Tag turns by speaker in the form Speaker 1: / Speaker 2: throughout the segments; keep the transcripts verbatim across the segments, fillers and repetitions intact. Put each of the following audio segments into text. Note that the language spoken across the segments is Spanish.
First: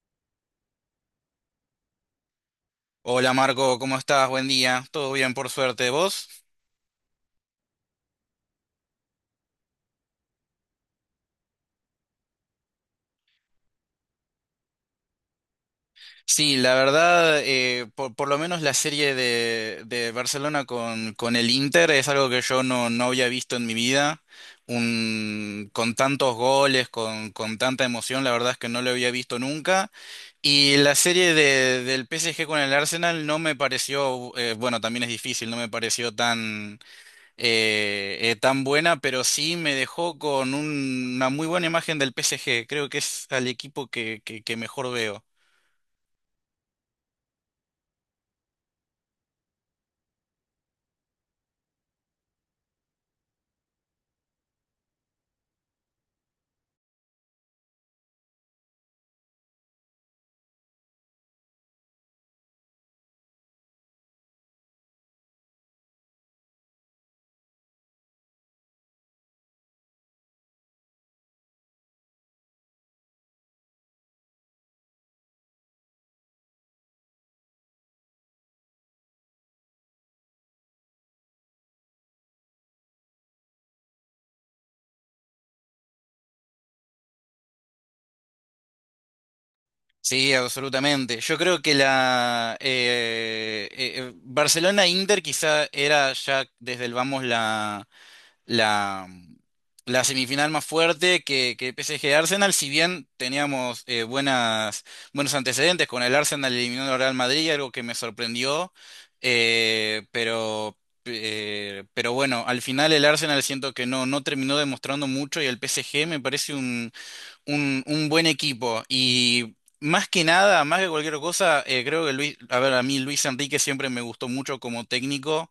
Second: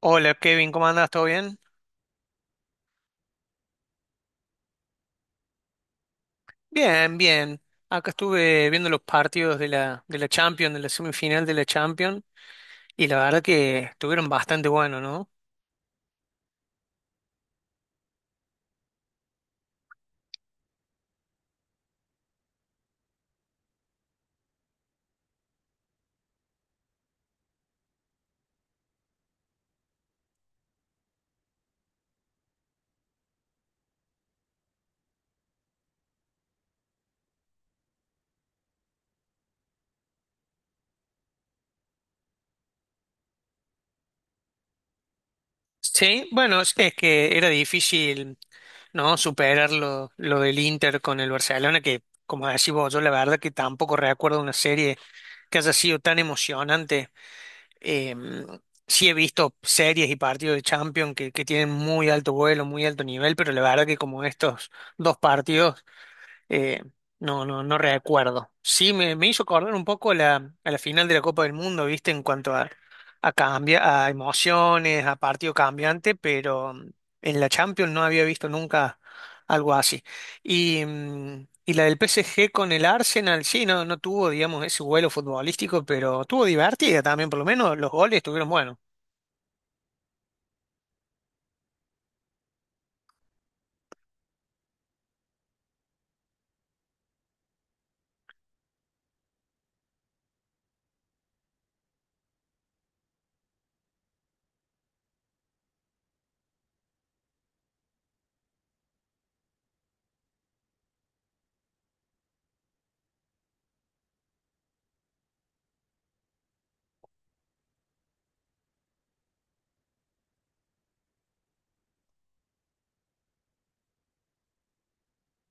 Speaker 1: Hola Kevin, ¿cómo andás? ¿Todo bien?
Speaker 2: Hola Marco, ¿cómo estás? Buen día. ¿Todo bien por suerte? ¿Vos?
Speaker 1: Bien, bien. Acá estuve viendo los partidos de la, de la Champions, de la semifinal de la Champions, y la verdad que estuvieron bastante buenos, ¿no?
Speaker 2: Sí, la verdad, eh, por, por lo menos la serie de, de Barcelona con, con el Inter es algo que yo no, no había visto en mi vida. Un, con tantos goles, con, con tanta emoción, la verdad es que no lo había visto nunca. Y la serie de, del P S G con el Arsenal no me pareció, eh, bueno, también es difícil, no me pareció tan eh, eh, tan buena, pero sí me dejó con un- una muy buena imagen del P S G. Creo que es al equipo que, que, que mejor veo.
Speaker 1: Sí, bueno, es es que era difícil, ¿no? Superar lo, lo del Inter con el Barcelona, que como decís vos, yo la verdad que tampoco recuerdo una serie que haya sido tan emocionante. Eh, sí he visto series y partidos de Champions que, que tienen muy alto vuelo, muy alto nivel, pero la verdad que como estos dos partidos Eh, no, no, no recuerdo. Sí, me, me hizo acordar un poco a la, a la final de la Copa del Mundo, ¿viste? En cuanto a, a, cambia, a emociones, a partido cambiante, pero mm, en la Champions no había visto nunca algo así. Y, mm, y la del P S G con el Arsenal, sí, no, no tuvo, digamos, ese vuelo futbolístico, pero tuvo divertida también, por lo menos los goles estuvieron buenos.
Speaker 2: Sí, absolutamente. Yo creo que la eh, eh, eh, Barcelona-Inter quizá era ya desde el vamos la, la semifinal más fuerte que, que P S G-Arsenal, si bien teníamos eh, buenas, buenos antecedentes con el Arsenal eliminando al Real Madrid, algo que me sorprendió, eh, pero, eh, pero bueno, al final el Arsenal siento que no, no terminó demostrando mucho y el P S G me parece un, un, un buen equipo y... Más que nada, más que cualquier cosa, eh, creo que Luis, a ver, a mí Luis Enrique siempre me gustó mucho como técnico.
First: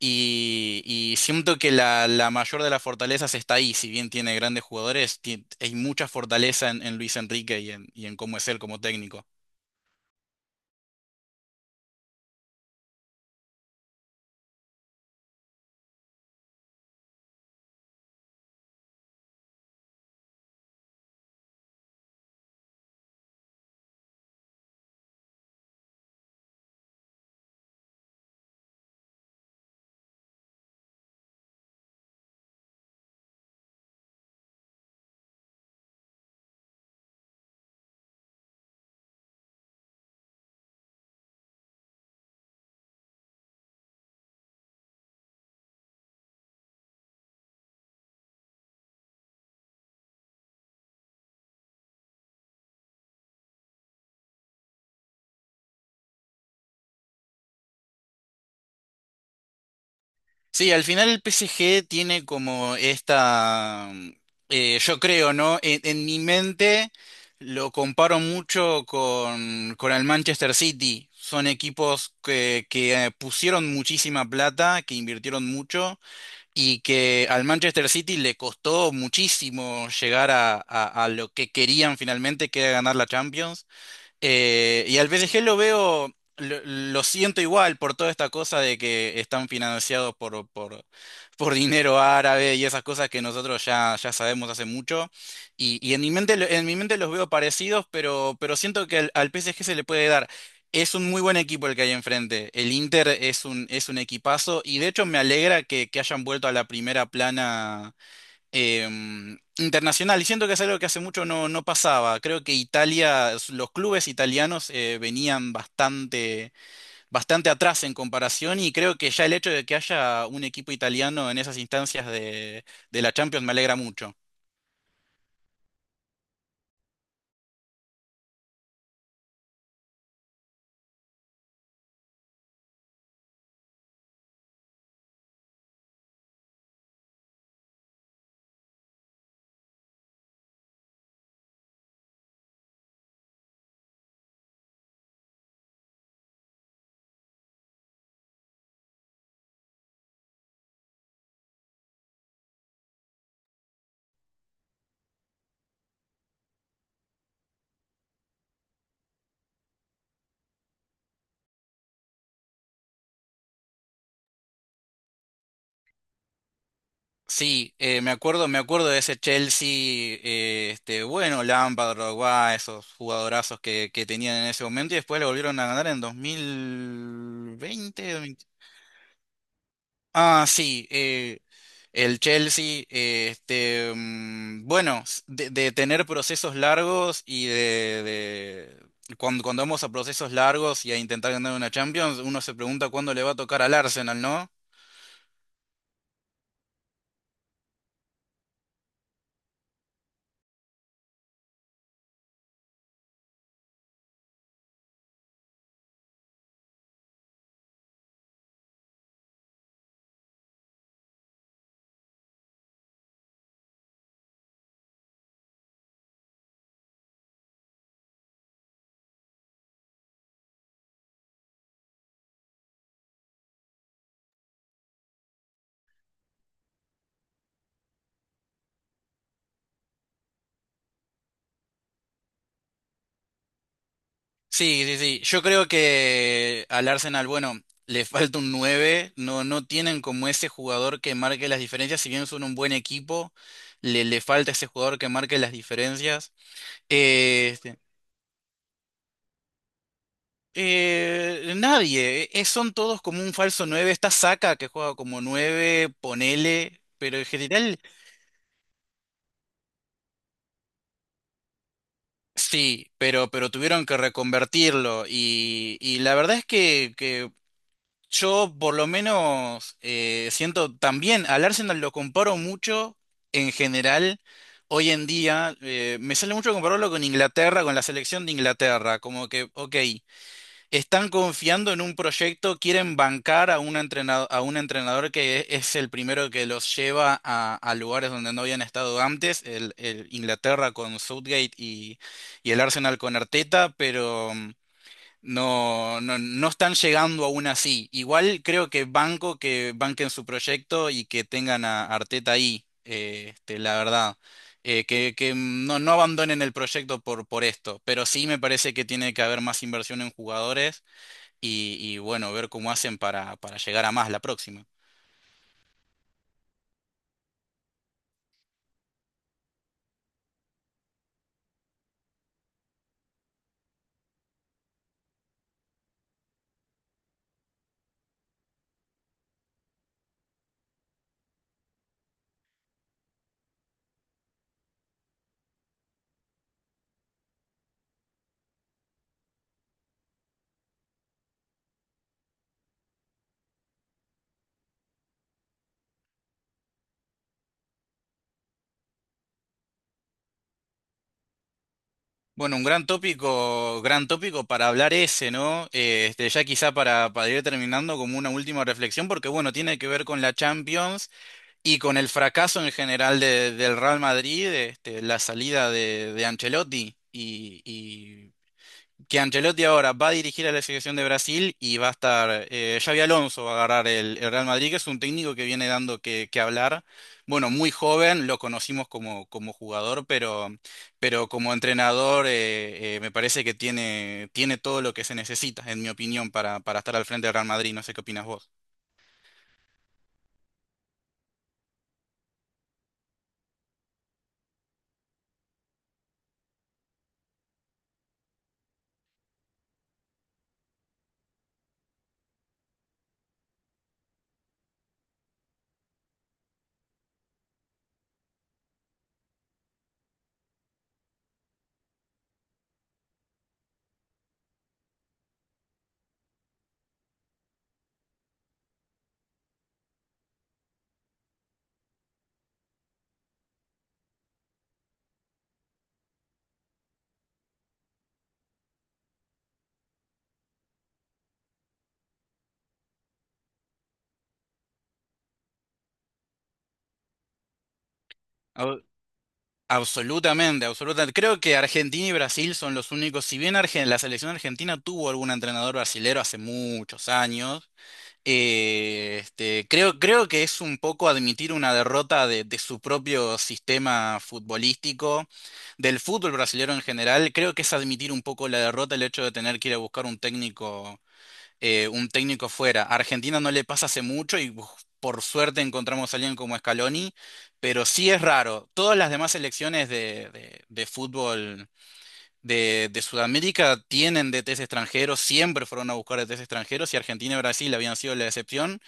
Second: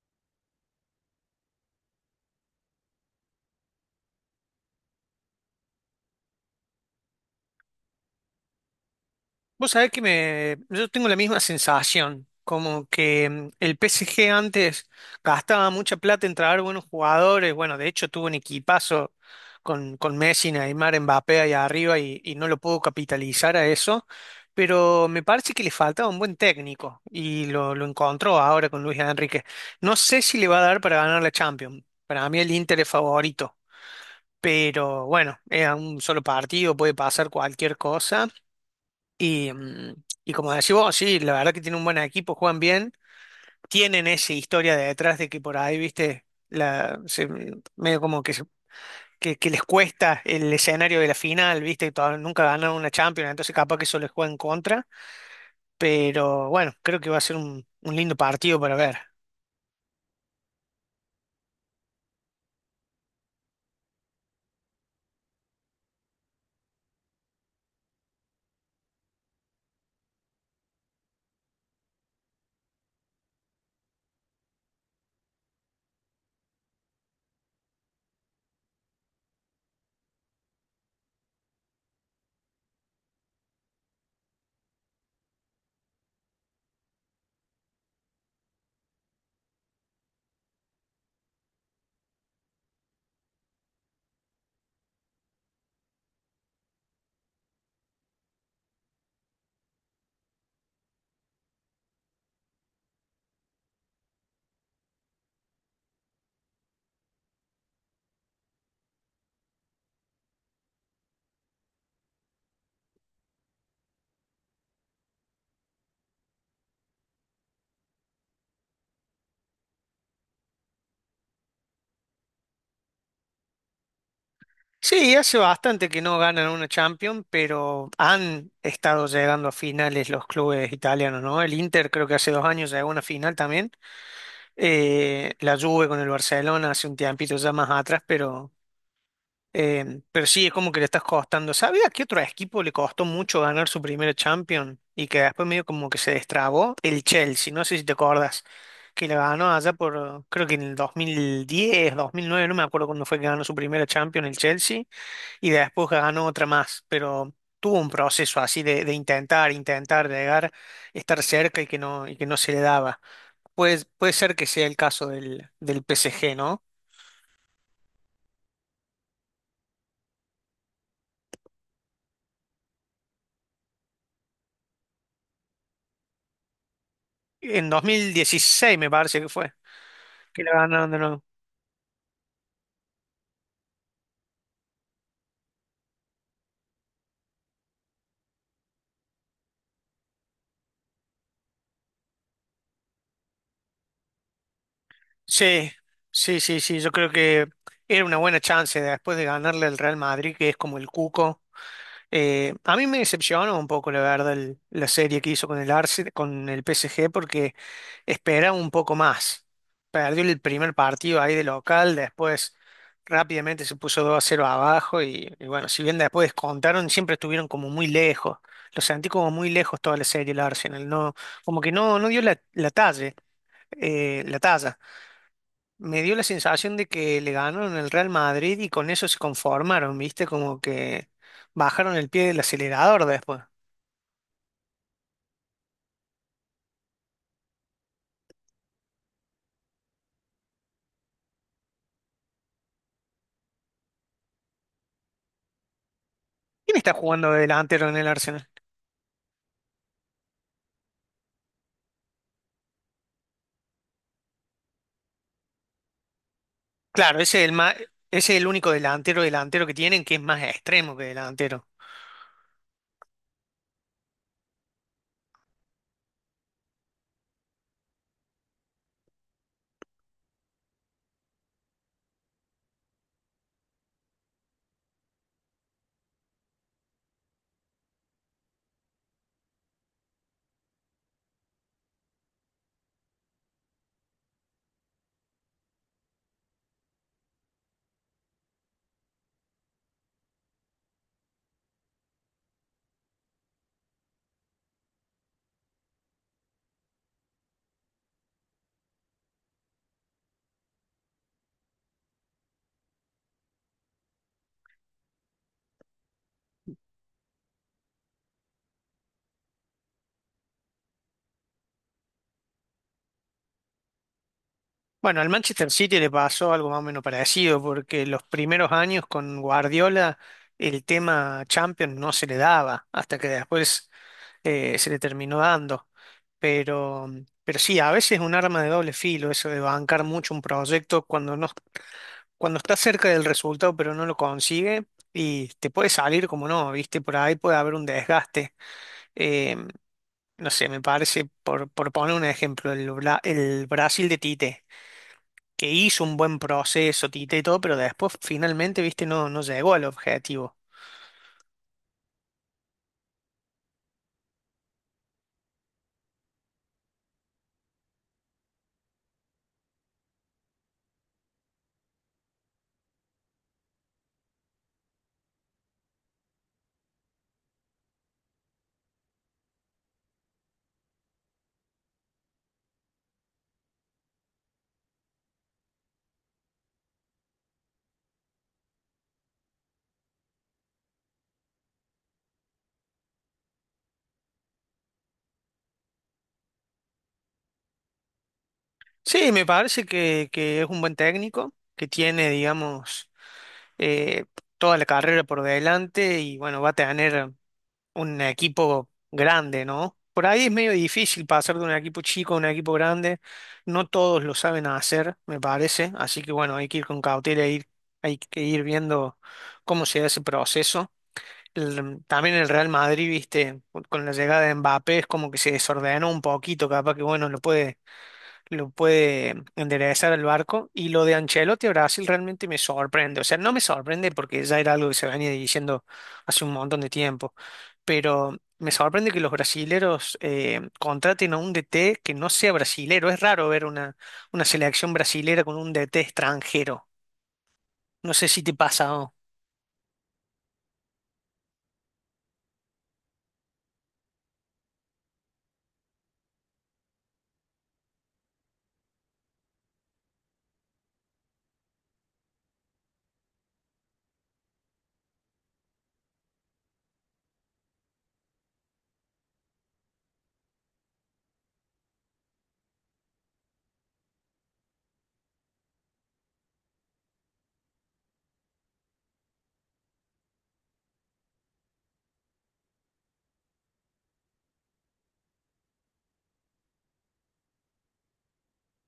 Speaker 2: Y, y siento que la, la mayor de las fortalezas está ahí, si bien tiene grandes jugadores, ti- hay mucha fortaleza en, en Luis Enrique y en, y en cómo es él como técnico.
Speaker 1: Vos sabés que me, yo tengo la misma sensación, como que mm, el P S G antes gastaba mucha plata en traer buenos jugadores, bueno, de hecho tuvo un equipazo con, con Messi, Neymar, Mbappé ahí arriba y, y no lo pudo capitalizar a eso, pero me parece que le faltaba un buen técnico y lo, lo encontró ahora con Luis Enrique. No sé si le va a dar para ganar la Champions, para mí el Inter es favorito. Pero bueno, es a un solo partido, puede pasar cualquier cosa y, mm, y como decís vos, sí, la verdad que tiene un buen equipo, juegan bien, tienen esa historia de detrás de que por ahí, viste, la, se- mm, medio como que, se- que, que les cuesta el escenario de la final, viste, todavía nunca ganaron una Champions, entonces capaz que eso les juega en contra, pero bueno, creo que va a ser un, un lindo partido para ver.
Speaker 2: Sí, al final el P S G tiene como esta, mm, eh, yo creo, ¿no? En, en mi mente lo comparo mucho con, con el Manchester City. Son equipos que, que eh, pusieron muchísima plata, que invirtieron mucho y que al Manchester City le costó muchísimo llegar a, a- a lo que querían finalmente, que era ganar la Champions. Eh, y al P S G lo veo, lo, lo siento igual por toda esta cosa de que están financiados por, por, por dinero árabe y esas cosas que nosotros ya, ya sabemos hace mucho. Y, y en mi mente, lo- en mi mente los veo parecidos, pero, pero siento que al, al P S G se le puede dar. Es un muy buen equipo el que hay enfrente. El Inter es un, es un equipazo y de hecho me alegra que, que hayan vuelto a la primera plana em, internacional. Y siento que es algo que hace mucho no, no pasaba. Creo que Italia, s- los clubes italianos eh, venían bastante, bastante atrás en comparación y creo que ya el hecho de que haya un equipo italiano en esas instancias de, de la Champions me alegra mucho.
Speaker 1: Sí, hace bastante que no ganan una Champions, pero han estado llegando a finales los clubes italianos, ¿no? El Inter creo que hace dos años llegó a una final también. Eh, la Juve con el Barcelona hace un tiempito ya más atrás, pero, eh, pero sí, es como que le estás costando. ¿Sabías qué otro equipo le costó mucho ganar su primera Champions y que después medio como que se destrabó? El Chelsea, no sé si te acuerdas, que le ganó allá por, creo que en el dos mil diez, dos mil nueve, no me acuerdo cuándo fue que ganó su primera Champions el Chelsea. Y después ganó otra más, pero tuvo un proceso así de, de intentar, intentar llegar, estar cerca y que no, y que no se le daba. Puede, puede ser que sea el caso del, del P S G, ¿no?
Speaker 2: Sí, eh, me acuerdo, me acuerdo de ese Chelsea, eh, este, bueno, Lampard, Drogba, esos jugadorazos que, que tenían en ese momento y después lo volvieron a ganar en dos mil
Speaker 1: En
Speaker 2: veinte
Speaker 1: dos mil dieciséis me parece que fue, que
Speaker 2: Ah,
Speaker 1: la
Speaker 2: sí,
Speaker 1: ganaron de nuevo.
Speaker 2: eh, el Chelsea, eh, este, mm, bueno, s- de, de tener procesos largos y de, de- cuando, cuando vamos a procesos largos y a intentar ganar una Champions, uno se pregunta cuándo le va a tocar al Arsenal, ¿no?
Speaker 1: Sí, sí, sí, sí, yo creo que era una buena chance después de ganarle al Real Madrid, que es como el cuco. Eh, a mí me decepcionó un poco, la verdad, el- la serie que hizo con el Arsenal, con el P S G, porque esperaba un poco más. Perdió el primer partido ahí de local, después rápidamente se puso dos a cero abajo y, y bueno, si bien después descontaron, siempre estuvieron como muy lejos. Lo sentí como muy lejos toda la serie el Arsenal, no, como que no, no dio la, la talla, eh, la talla. Me dio la sensación de que le ganaron el Real Madrid y con eso se conformaron, ¿viste? Como que bajaron el pie del acelerador después.
Speaker 2: Sí, sí, sí, yo creo que al Arsenal, bueno, le falta un nueve, no, no tienen como ese jugador que marque las diferencias, si bien son un buen equipo, le, le falta ese jugador que marque las diferencias.
Speaker 1: ¿Quién está jugando de
Speaker 2: eh, este,
Speaker 1: delantero en el Arsenal?
Speaker 2: Eh, nadie, eh, son todos como un falso nueve Está Saka que juega como nueve ponele, pero
Speaker 1: Claro,
Speaker 2: en
Speaker 1: ese es el ma-
Speaker 2: general.
Speaker 1: ese es el único delantero delantero que tienen que es más extremo que delantero.
Speaker 2: Sí, pero, pero tuvieron que reconvertirlo. Y, y la verdad es que, que yo por lo menos eh, siento también, al Arsenal lo comparo mucho en general. Hoy en día eh, me sale mucho compararlo con Inglaterra, con la selección de Inglaterra, como que, ok. Están confiando en un proyecto, quieren bancar a un entrenador, a un entrenador que e- es el primero que los lleva a, a lugares donde no habían estado antes, el, el Inglaterra con Southgate y, y el Arsenal con Arteta, pero mm, no, no, no están llegando aún así. Igual creo que banco que banquen su proyecto y que tengan a Arteta ahí, eh, este, la verdad. Eh, que, que mm, no, no abandonen el proyecto por, por esto, pero sí me parece que tiene que haber más inversión en jugadores y, y bueno, ver cómo hacen para, para llegar a más la próxima.
Speaker 1: Bueno, al Manchester City le pasó algo más o menos parecido, porque los primeros años con Guardiola el tema Champions no se le daba, hasta que después eh, se le terminó dando. Pero, pero sí, a veces es un arma de doble filo eso de bancar mucho un proyecto cuando no, cuando está cerca del resultado pero no lo consigue y te puede salir como no, ¿viste? Por ahí puede haber un desgaste. Eh, no sé, me parece, por, por poner un ejemplo, el, Bra- el Brasil de Tite, que hizo un buen proceso, Tite y todo, pero después finalmente, ¿viste? No, no llegó al objetivo.
Speaker 2: Bueno, un gran tópico, gran tópico para hablar ese, ¿no? Eh, Este, ya quizá para, para ir terminando como una última reflexión, porque bueno, tiene que ver con la Champions y con el fracaso en general de- del Real Madrid, este, la salida de, de Ancelotti y, que Ancelotti ahora va a dirigir a la selección de Brasil y va a estar, eh, Xabi Alonso va a agarrar el, el Real Madrid, que es un técnico que viene dando que, que hablar. Bueno, muy joven, lo conocimos como, como jugador, pero, pero como entrenador eh, eh, me parece que tiene, tiene todo lo que se necesita, en mi opinión, para, para estar al frente del Real Madrid. No sé qué opinas vos.
Speaker 1: Sí, me parece que, que es un buen técnico, que tiene, digamos, eh, toda la carrera por delante y bueno, va a tener un equipo grande, ¿no? Por ahí es medio difícil pasar de un equipo chico a un equipo grande. No todos lo saben hacer, me parece. Así que bueno, hay que ir con cautela, ir, hay que ir viendo cómo se da ese proceso. El- también el Real Madrid, viste, con la llegada de Mbappé es como que se desordenó un poquito, capaz que bueno, lo puede lo puede enderezar el barco. Y lo de Ancelotti a Brasil realmente me sorprende. O sea, no me sorprende porque ya era algo que se venía diciendo hace un montón de tiempo. Pero me sorprende que los brasileros eh, contraten a un D T que no sea brasilero. Es raro ver una, una selección brasilera con un D T extranjero. No sé si te
Speaker 2: Au-
Speaker 1: pasa.
Speaker 2: Absolutamente, absolutamente. Creo que Argentina y Brasil son los únicos, si bien Argen- la selección argentina tuvo algún entrenador brasilero hace muchos años. Eh, este, creo, creo que es un poco admitir una derrota de, de su propio sistema futbolístico, del fútbol brasileño en general. Creo que es admitir un poco la derrota el hecho de tener que ir a buscar un técnico, eh, un técnico fuera. A Argentina no le pasa hace mucho y uf, por suerte encontramos a alguien como Scaloni, pero sí es raro. Todas las demás selecciones de, de- de fútbol. De, de Sudamérica tienen D Ts extranjeros, siempre fueron a buscar D Ts extranjeros y Argentina y Brasil habían sido la excepción.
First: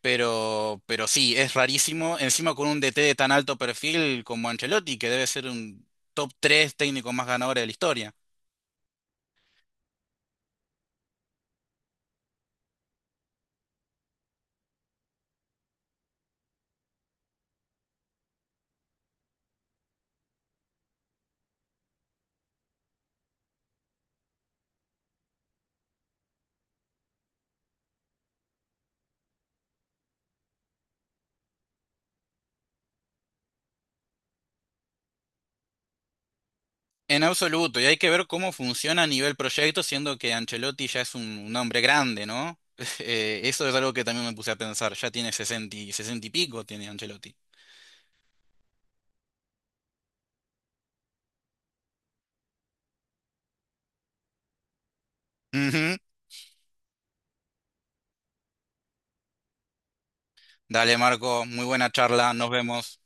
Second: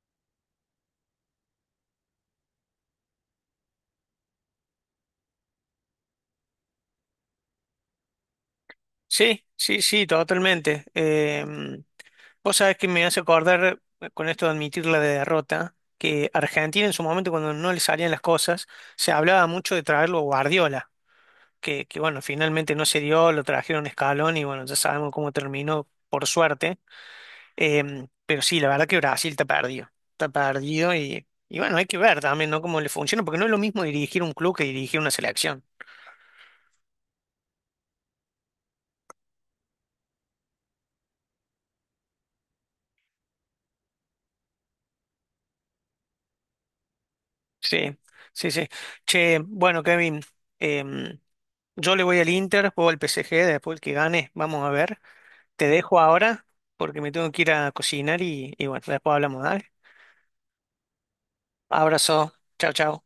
Speaker 2: Pero, pero sí, es rarísimo. Encima con un D T de tan alto perfil como Ancelotti, que debe ser un top tres técnico más ganador de la historia.
Speaker 1: Sí, sí, sí, totalmente. Em, vos sabés que me hace acordar, eh, con esto de admitir la derrota, que Argentina en su momento cuando no le salían las cosas, se hablaba mucho de traerlo a Guardiola, que, que bueno, finalmente no se dio, lo trajeron a Scaloni y bueno, ya sabemos cómo terminó, por suerte. Em, pero sí, la verdad que Brasil está perdido, está perdido y, y bueno, hay que ver también, ¿no? Cómo le funciona, porque no es lo mismo dirigir un club que dirigir una selección.
Speaker 2: En absoluto, y hay que ver cómo funciona a nivel proyecto, siendo que Ancelotti ya es un, un hombre grande, ¿no? Eh, eso es algo que también me puse a pensar. Ya tiene sesenta y, sesenta y pico, tiene Ancelotti.
Speaker 1: Sí, sí, sí. Che, bueno, Kevin, em, yo le voy al Inter, juego al P S G, después el que gane, vamos a ver. Te dejo
Speaker 2: Ujú.
Speaker 1: ahora porque me tengo que ir a cocinar y, y bueno, después hablamos, dale.
Speaker 2: Dale, Marco, muy buena
Speaker 1: Abrazo,
Speaker 2: charla, nos
Speaker 1: chao,
Speaker 2: vemos.
Speaker 1: chao.